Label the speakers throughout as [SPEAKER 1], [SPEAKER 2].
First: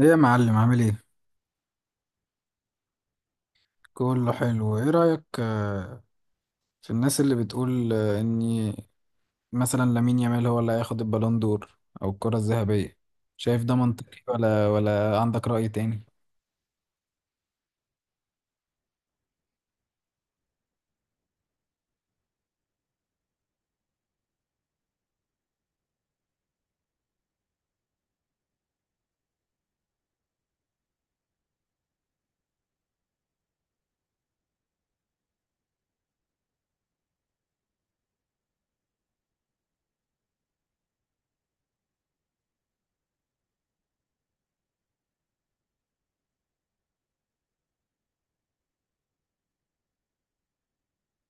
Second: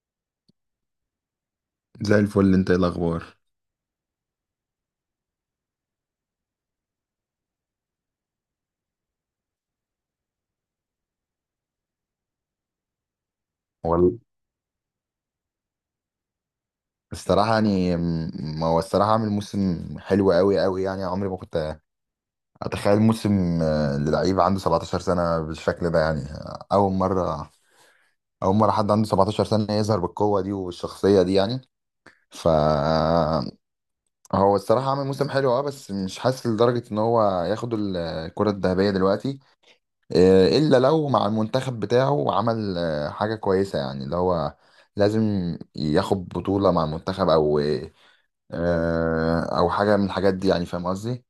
[SPEAKER 1] ايه يا معلم، عامل ايه؟
[SPEAKER 2] زي الفل، انت ايه الاخبار؟
[SPEAKER 1] كله حلو. ايه رأيك في الناس اللي بتقول ان مثلا لامين يامال هو اللي هياخد البالون دور او الكرة الذهبية؟ شايف ده منطقي
[SPEAKER 2] وال
[SPEAKER 1] ولا عندك رأي تاني؟
[SPEAKER 2] الصراحة يعني هو الصراحة عامل موسم حلو قوي قوي، يعني عمري ما كنت أتخيل موسم للعيب عنده 17 سنة بالشكل ده، يعني أول مرة حد عنده 17 سنة يظهر بالقوة دي والشخصية دي. يعني ف هو الصراحة عامل موسم حلو، بس مش حاسس لدرجة إن هو ياخد الكرة الذهبية دلوقتي، الا لو مع المنتخب بتاعه عمل حاجه كويسه، يعني اللي هو لازم ياخد بطوله مع المنتخب، او او حاجه من الحاجات دي، يعني فاهم قصدي.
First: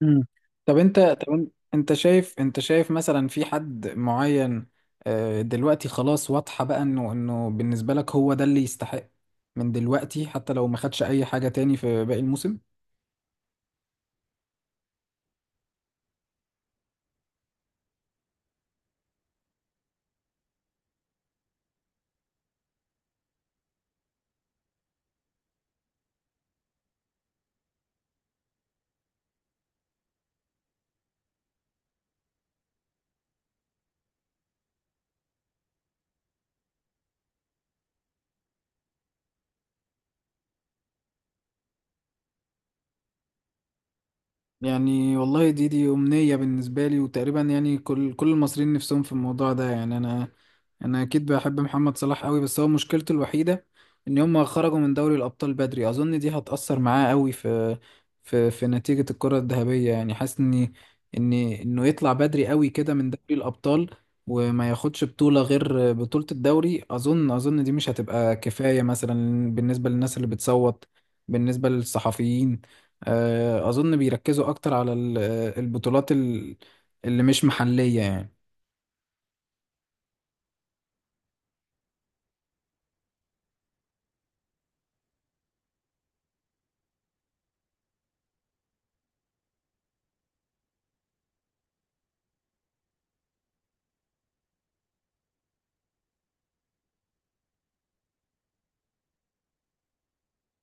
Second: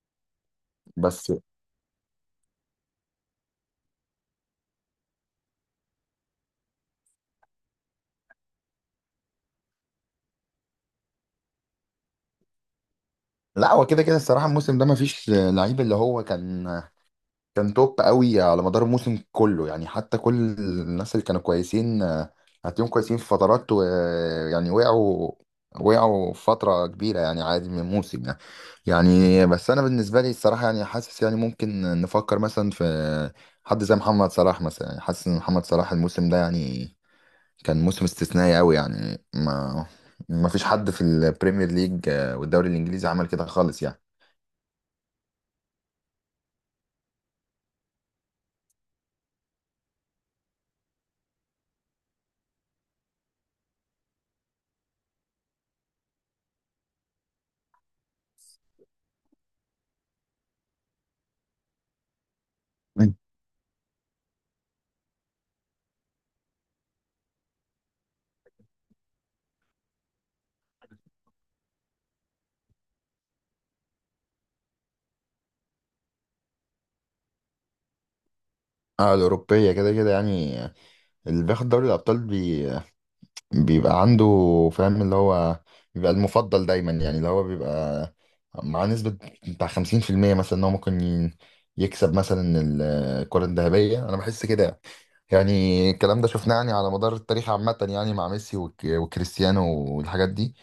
[SPEAKER 1] مم. طب انت طب
[SPEAKER 2] بس
[SPEAKER 1] ان- انت شايف مثلا في حد معين دلوقتي خلاص واضحة بقى انه بالنسبة لك هو ده اللي يستحق من دلوقتي، حتى لو ما خدش اي حاجة تاني في باقي الموسم؟
[SPEAKER 2] لا، هو كده كده الصراحه الموسم ده مفيش لعيب اللي هو كان توب قوي على مدار الموسم كله، يعني حتى كل الناس اللي كانوا كويسين، هتلاقيهم كويسين في فترات، ويعني وقعوا فترة كبيرة، يعني عادي من الموسم يعني. يعني بس أنا بالنسبة لي الصراحة يعني حاسس، يعني ممكن نفكر مثلا في حد زي محمد صلاح مثلا، يعني حاسس إن محمد صلاح الموسم ده يعني كان موسم استثنائي قوي، يعني ما فيش حد في البريمير ليج، والدوري الإنجليزي، عمل كده خالص يعني.
[SPEAKER 1] يعني والله، دي أمنية بالنسبة لي، وتقريبا يعني كل المصريين نفسهم في الموضوع ده. يعني أنا أكيد بحب محمد صلاح قوي، بس هو مشكلته الوحيدة إن هم خرجوا من دوري الأبطال بدري. أظن دي هتأثر معاه قوي في نتيجة الكرة الذهبية. يعني حاسس إن إن إنه يطلع بدري قوي كده من دوري الأبطال وما ياخدش بطولة غير بطولة الدوري. أظن دي مش هتبقى كفاية مثلا بالنسبة للناس اللي بتصوت، بالنسبة للصحفيين. أظن بيركزوا أكتر على البطولات اللي مش محلية يعني.
[SPEAKER 2] اه، الأوروبية كده كده يعني. اللي بياخد دوري الأبطال بيبقى عنده، فاهم، اللي هو بيبقى المفضل دايما، يعني اللي هو بيبقى مع نسبة بتاع خمسين في المية مثلا إن هو ممكن يكسب مثلا الكرة الذهبية، أنا بحس كده. يعني الكلام ده شفناه يعني على مدار التاريخ عامة، يعني مع ميسي وكريستيانو والحاجات دي.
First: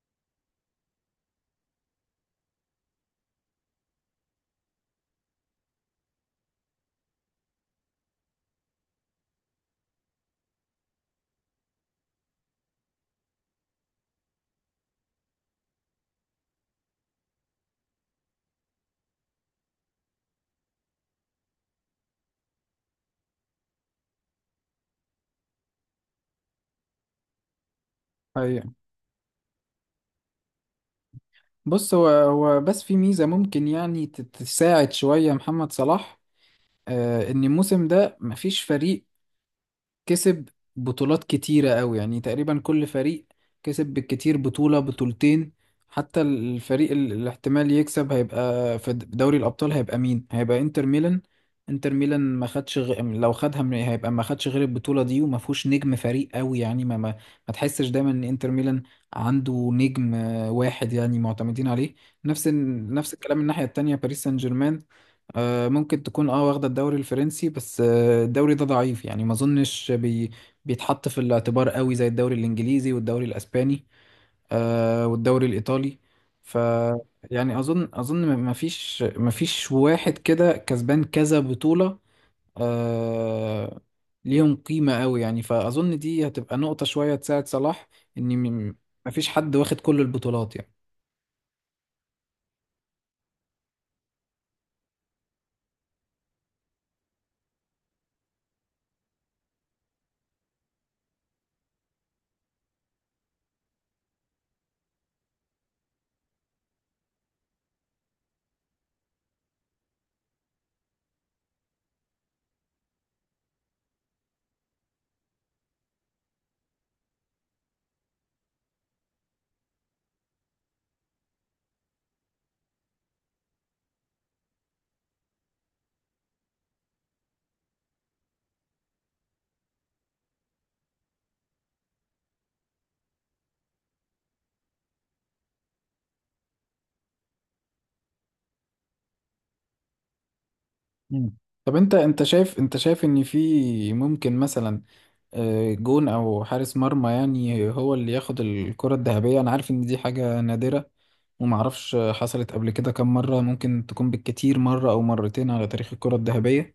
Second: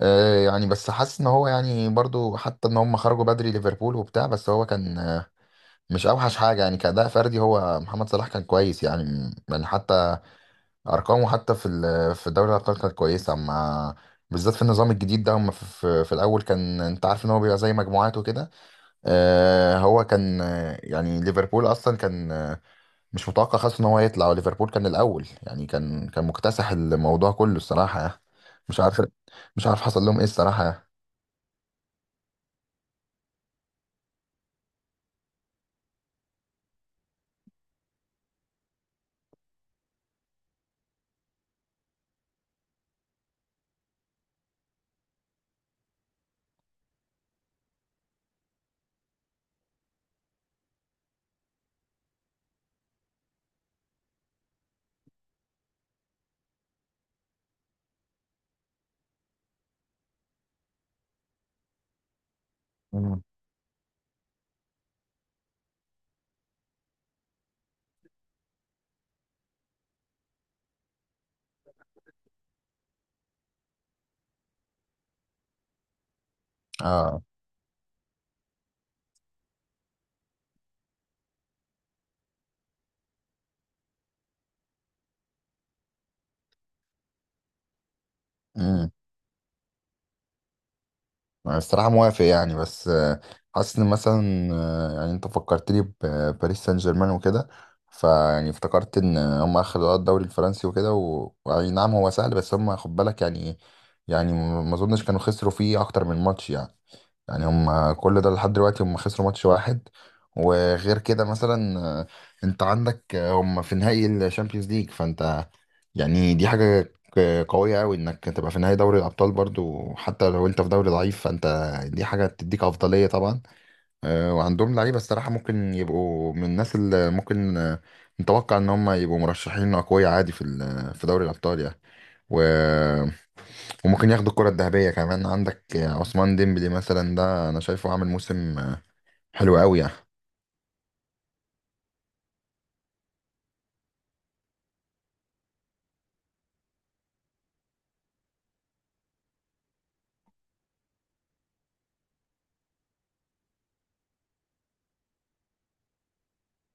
[SPEAKER 2] يعني بس حاسس ان هو يعني برضو، حتى ان هم خرجوا بدري ليفربول وبتاع، بس هو كان مش اوحش حاجه، يعني كأداء فردي هو محمد صلاح كان كويس، يعني يعني حتى ارقامه حتى في في دوري الابطال كانت كويسه، اما بالذات في النظام الجديد ده هم في الاول كان، انت عارف ان هو بيبقى زي مجموعات وكده. هو كان، يعني ليفربول اصلا كان مش متوقع خالص ان هو يطلع، وليفربول كان الاول، يعني كان مكتسح الموضوع كله الصراحه يعني.
[SPEAKER 1] أيوة.
[SPEAKER 2] مش عارف مش عارف حصل لهم ايه الصراحه.
[SPEAKER 1] بص، هو بس في ميزة ممكن يعني تساعد شوية محمد صلاح. إن الموسم ده مفيش فريق كسب بطولات كتيرة قوي. يعني تقريبا كل فريق كسب بالكتير بطولة بطولتين. حتى الفريق الاحتمال يكسب هيبقى في دوري الأبطال هيبقى مين؟ هيبقى انتر ميلان. انتر ميلان ما خدش غ... لو خدها من... هيبقى ما خدش غير البطولة دي، وما فيهوش نجم فريق قوي يعني ما تحسش دايما ان انتر ميلان عنده نجم واحد يعني معتمدين عليه. نفس نفس
[SPEAKER 2] مم.
[SPEAKER 1] الكلام الناحية التانية، باريس سان جيرمان ممكن تكون واخدة الدوري الفرنسي، بس الدوري ده ضعيف يعني ما اظنش بيتحط في الاعتبار قوي زي الدوري الانجليزي والدوري الاسباني والدوري الايطالي. ف
[SPEAKER 2] اه،
[SPEAKER 1] يعني اظن ما فيش واحد كده كسبان كذا بطولة آه، ليهم قيمة قوي. يعني فاظن دي هتبقى نقطة شوية تساعد صلاح ان م- ما فيش حد واخد كل البطولات يعني.
[SPEAKER 2] الصراحة موافق، يعني بس حاسس ان مثلا يعني انت فكرتني بباريس سان جيرمان وكده، فيعني افتكرت ان هم خدوا الدوري الفرنسي وكده ويعني نعم هو سهل، بس هم خد بالك يعني، يعني ما اظنش كانوا خسروا فيه اكتر من ماتش، يعني يعني هم كل ده لحد دلوقتي هم خسروا ماتش واحد. وغير كده مثلا، انت عندك، هم في نهائي الشامبيونز ليج، فانت يعني دي حاجة قوية أوي إنك تبقى في نهائي دوري الأبطال، برضو حتى لو أنت في دوري ضعيف، فأنت دي حاجة تديك أفضلية طبعا. وعندهم لعيبة الصراحة ممكن يبقوا من الناس اللي ممكن نتوقع إن هم يبقوا مرشحين أقوياء عادي في في دوري الأبطال يعني. و... وممكن ياخدوا الكرة الذهبية كمان. عندك عثمان ديمبلي مثلا، ده أنا شايفه عامل موسم حلو قوي يعني.
[SPEAKER 1] مم. طب انت شايف ان في ممكن مثلا جون او حارس مرمى يعني هو اللي ياخد الكرة الذهبية. انا عارف ان دي حاجة نادرة ومعرفش حصلت قبل كده كم مرة، ممكن تكون بالكتير مرة او مرتين على تاريخ الكرة الذهبية.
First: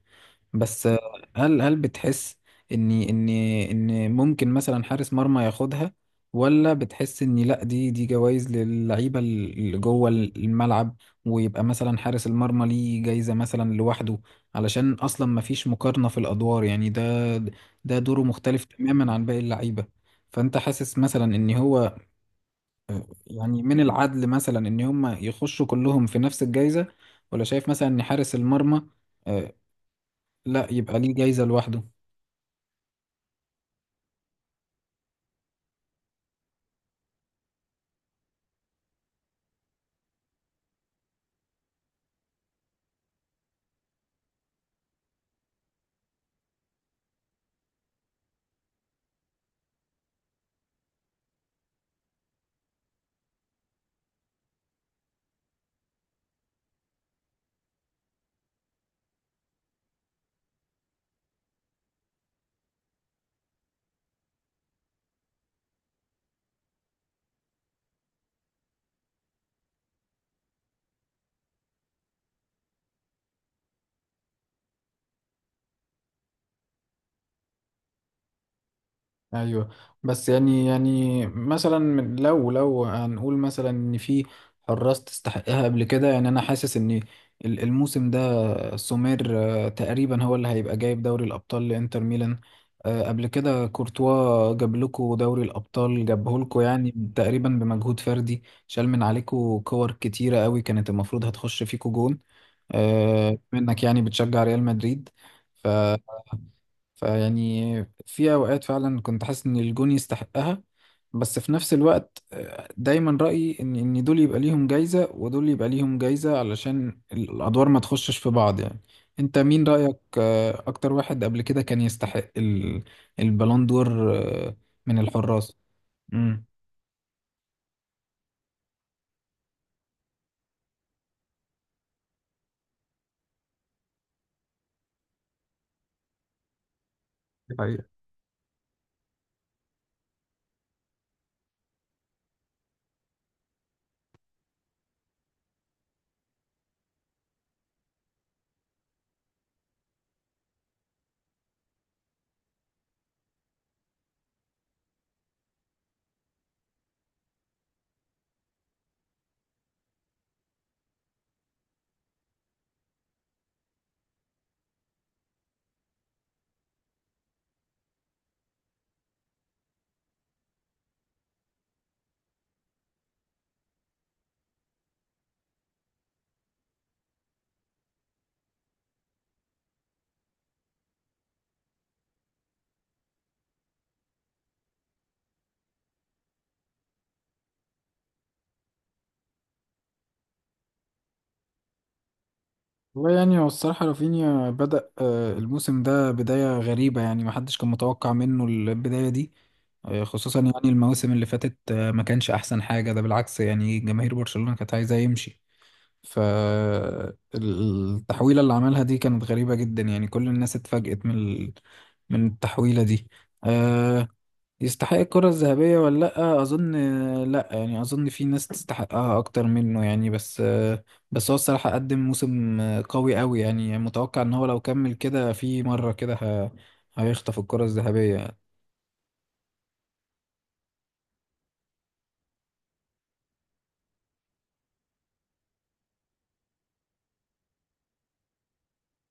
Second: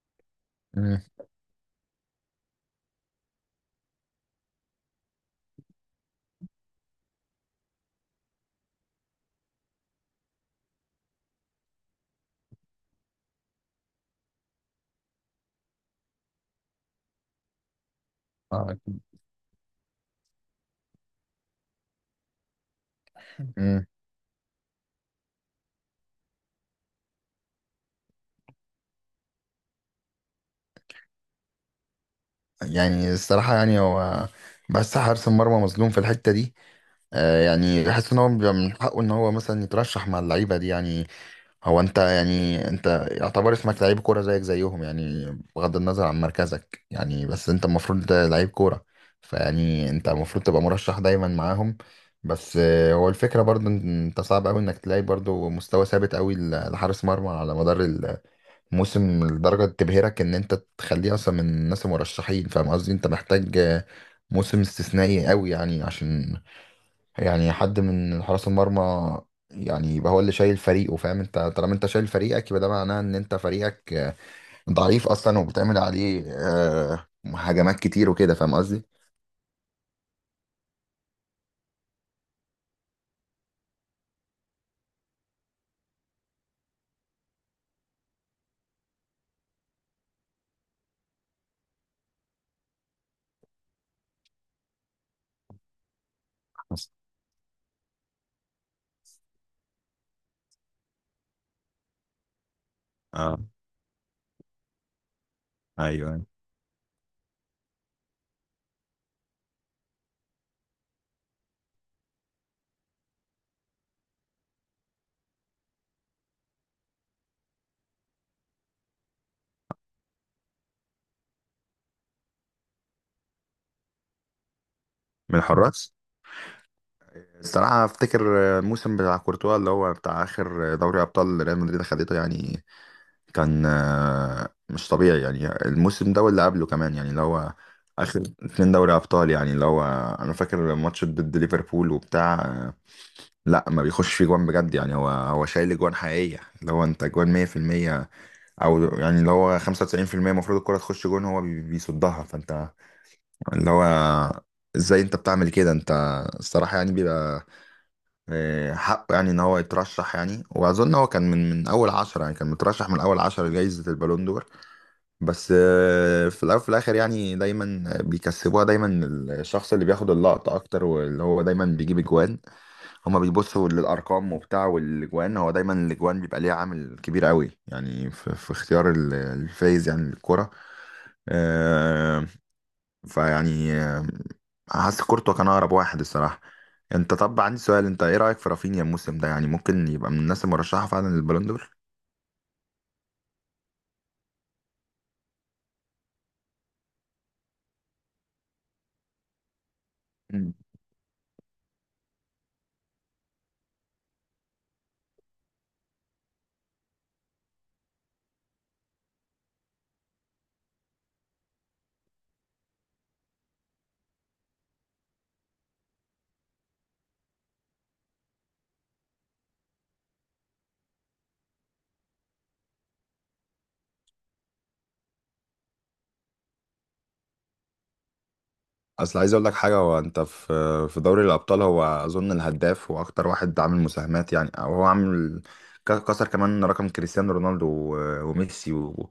[SPEAKER 1] بس
[SPEAKER 2] مم.
[SPEAKER 1] هل بتحس ان ممكن مثلا حارس مرمى ياخدها، ولا بتحس ان لا، دي جوائز للعيبه اللي جوه الملعب، ويبقى مثلا حارس المرمى ليه جايزه مثلا لوحده، علشان اصلا ما فيش مقارنه في الادوار يعني؟ ده دوره مختلف
[SPEAKER 2] آه،
[SPEAKER 1] تماما عن باقي اللعيبه. فانت حاسس مثلا ان هو يعني من
[SPEAKER 2] مم.
[SPEAKER 1] العدل مثلا ان هم يخشوا كلهم في نفس الجايزه، ولا شايف مثلا ان حارس المرمى آه، لا يبقى ليه جايزه لوحده؟
[SPEAKER 2] يعني الصراحة يعني هو، بس حارس المرمى مظلوم في الحتة دي. يعني بحس إن هو بيبقى من حقه إن هو مثلا يترشح مع اللعيبة دي، يعني هو انت يعني انت يعتبر اسمك لعيب كوره زيك زيهم، يعني بغض النظر عن مركزك، يعني بس انت المفروض لعيب كوره، فيعني انت المفروض تبقى مرشح دايما معاهم. بس هو الفكره برضو ان انت صعب قوي انك تلاقي برضو مستوى ثابت قوي لحارس مرمى على مدار الموسم لدرجه تبهرك ان انت تخليه اصلا من الناس المرشحين، فاهم قصدي؟ انت محتاج موسم استثنائي قوي، يعني عشان يعني حد من حراس المرمى يعني يبقى هو اللي شايل فريقه. فاهم، انت طالما انت شايل فريقك يبقى ده معناه ان انت فريقك ضعيف اصلا، وبتعمل عليه هجمات كتير وكده، فاهم قصدي؟
[SPEAKER 1] ايوه. بس يعني مثلا لو هنقول مثلا ان في حراس تستحقها قبل كده. يعني انا حاسس ان الموسم ده سومير تقريبا هو اللي هيبقى جايب دوري الابطال لانتر ميلان. قبل كده كورتوا جاب لكم دوري الابطال، جابه لكم
[SPEAKER 2] حصل.
[SPEAKER 1] يعني تقريبا بمجهود فردي. شال من عليكم كور كتيره قوي كانت المفروض هتخش فيكم جون
[SPEAKER 2] اه.
[SPEAKER 1] منك، يعني بتشجع ريال مدريد. ف
[SPEAKER 2] ايوه، أيوه.
[SPEAKER 1] فيعني في أوقات فعلا كنت حاسس إن الجون يستحقها، بس في نفس الوقت دايما رأيي إن دول يبقى ليهم جايزة ودول يبقى ليهم جايزة علشان الأدوار ما تخشش في بعض يعني. أنت مين رأيك أكتر واحد قبل كده كان يستحق البالون دور من
[SPEAKER 2] من
[SPEAKER 1] الحراس؟
[SPEAKER 2] الحراس،
[SPEAKER 1] مم.
[SPEAKER 2] الصراحة أفتكر الموسم بتاع كورتوا اللي هو بتاع آخر دوري أبطال ريال مدريد خدته، يعني كان مش طبيعي، يعني الموسم ده واللي قبله كمان، يعني اللي هو آخر اتنين دوري أبطال، يعني اللي هو أنا فاكر ماتش ضد ليفربول وبتاع، لا ما بيخش في جوان بجد، يعني هو شايل جوان حقيقية، اللي هو انت جوان 100%، او يعني اللي هو 95% المفروض الكرة تخش جون هو بيصدها، فانت اللي هو ازاي انت بتعمل كده انت؟ الصراحة يعني بيبقى حقه يعني ان هو يترشح، يعني واظن هو كان من اول عشرة، يعني كان مترشح من اول عشرة لجائزة البالون دور. بس في الاول وفي الاخر يعني دايما بيكسبوها دايما الشخص اللي بياخد اللقطة اكتر، واللي هو دايما بيجيب اجوان. هما بيبصوا للارقام وبتاع، والاجوان هو دايما الاجوان بيبقى ليها عامل كبير قوي يعني في اختيار الفايز يعني للكرة. آه فيعني حاسس كورتوا كان اقرب واحد الصراحة. انت طب عندي سؤال، انت ايه رأيك في رافينيا الموسم ده؟ يعني ممكن يبقى من الناس المرشحة فعلا للبالون دور.
[SPEAKER 1] والله يعني هو الصراحة رافينيا بدأ الموسم ده بداية غريبة. يعني محدش كان متوقع منه البداية دي خصوصا يعني المواسم اللي فاتت ما كانش أحسن حاجة، ده بالعكس يعني جماهير برشلونة كانت عايزة يمشي. فالتحويلة اللي عملها دي كانت غريبة جدا، يعني كل الناس اتفاجئت من من التحويلة دي. آه، يستحق الكرة الذهبية ولا لأ؟ أظن لأ. يعني أظن في ناس تستحقها أكتر منه يعني، بس هو الصراحة قدم موسم قوي أوي، يعني متوقع إن هو لو كمل كده في مرة كده هيخطف الكرة الذهبية.
[SPEAKER 2] اصل عايز اقول لك حاجه، هو انت في في دوري الابطال هو اظن الهداف واكتر واحد عامل مساهمات، يعني او هو عامل كسر كمان رقم كريستيانو رونالدو وميسي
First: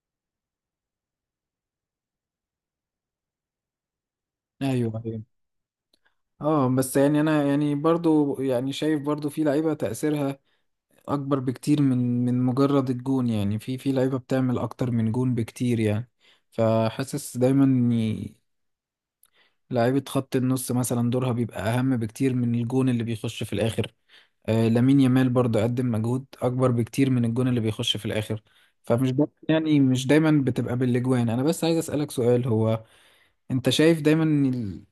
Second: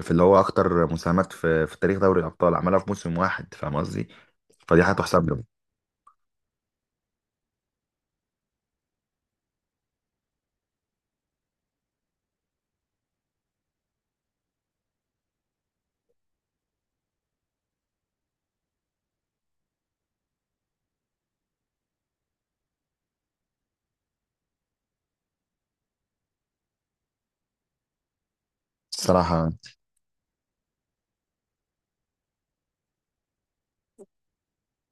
[SPEAKER 2] في اللي هو اكتر مساهمات في تاريخ دوري الابطال عملها في موسم واحد، فاهم قصدي؟
[SPEAKER 1] أيوه
[SPEAKER 2] فدي
[SPEAKER 1] أيوه.
[SPEAKER 2] هتحسب له
[SPEAKER 1] اه بس يعني أنا يعني برضو يعني شايف برضو في لعيبة تأثيرها أكبر بكتير من مجرد الجون يعني. في لعيبة بتعمل أكتر من جون بكتير يعني، فحاسس دايما لعيبة خط النص مثلا دورها بيبقى أهم بكتير من الجون اللي بيخش في الآخر. لامين يامال برضه قدم مجهود أكبر بكتير من الجون اللي بيخش في الآخر. فمش دايما
[SPEAKER 2] الصراحه.
[SPEAKER 1] يعني مش دايما بتبقى بالأجوان. أنا بس عايز أسألك سؤال: هو أنت شايف دايما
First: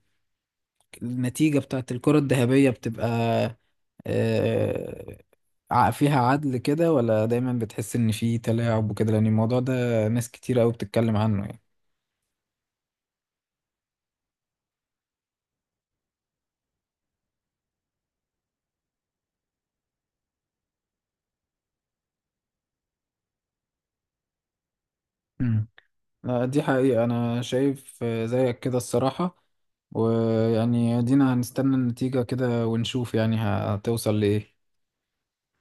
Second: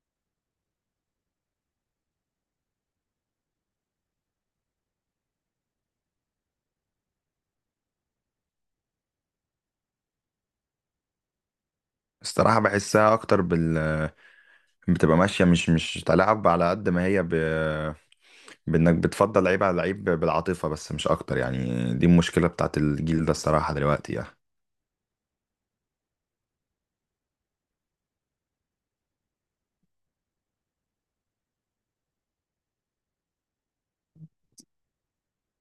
[SPEAKER 1] النتيجة بتاعت الكرة الذهبية بتبقى آه فيها عدل كده، ولا دايما بتحس إن في تلاعب وكده، لأن الموضوع ده ناس كتير أوي بتتكلم عنه؟
[SPEAKER 2] الصراحه بحسها اكتر بتبقى ماشيه مش تلعب على قد ما هي بانك بتفضل لعيب على لعيب بالعاطفه بس، مش اكتر، يعني دي المشكله بتاعت الجيل ده الصراحه دلوقتي يعني
[SPEAKER 1] يعني لا، دي حقيقة. أنا شايف زيك كده الصراحة. ويعني دينا هنستنى النتيجة كده ونشوف يعني هتوصل لإيه.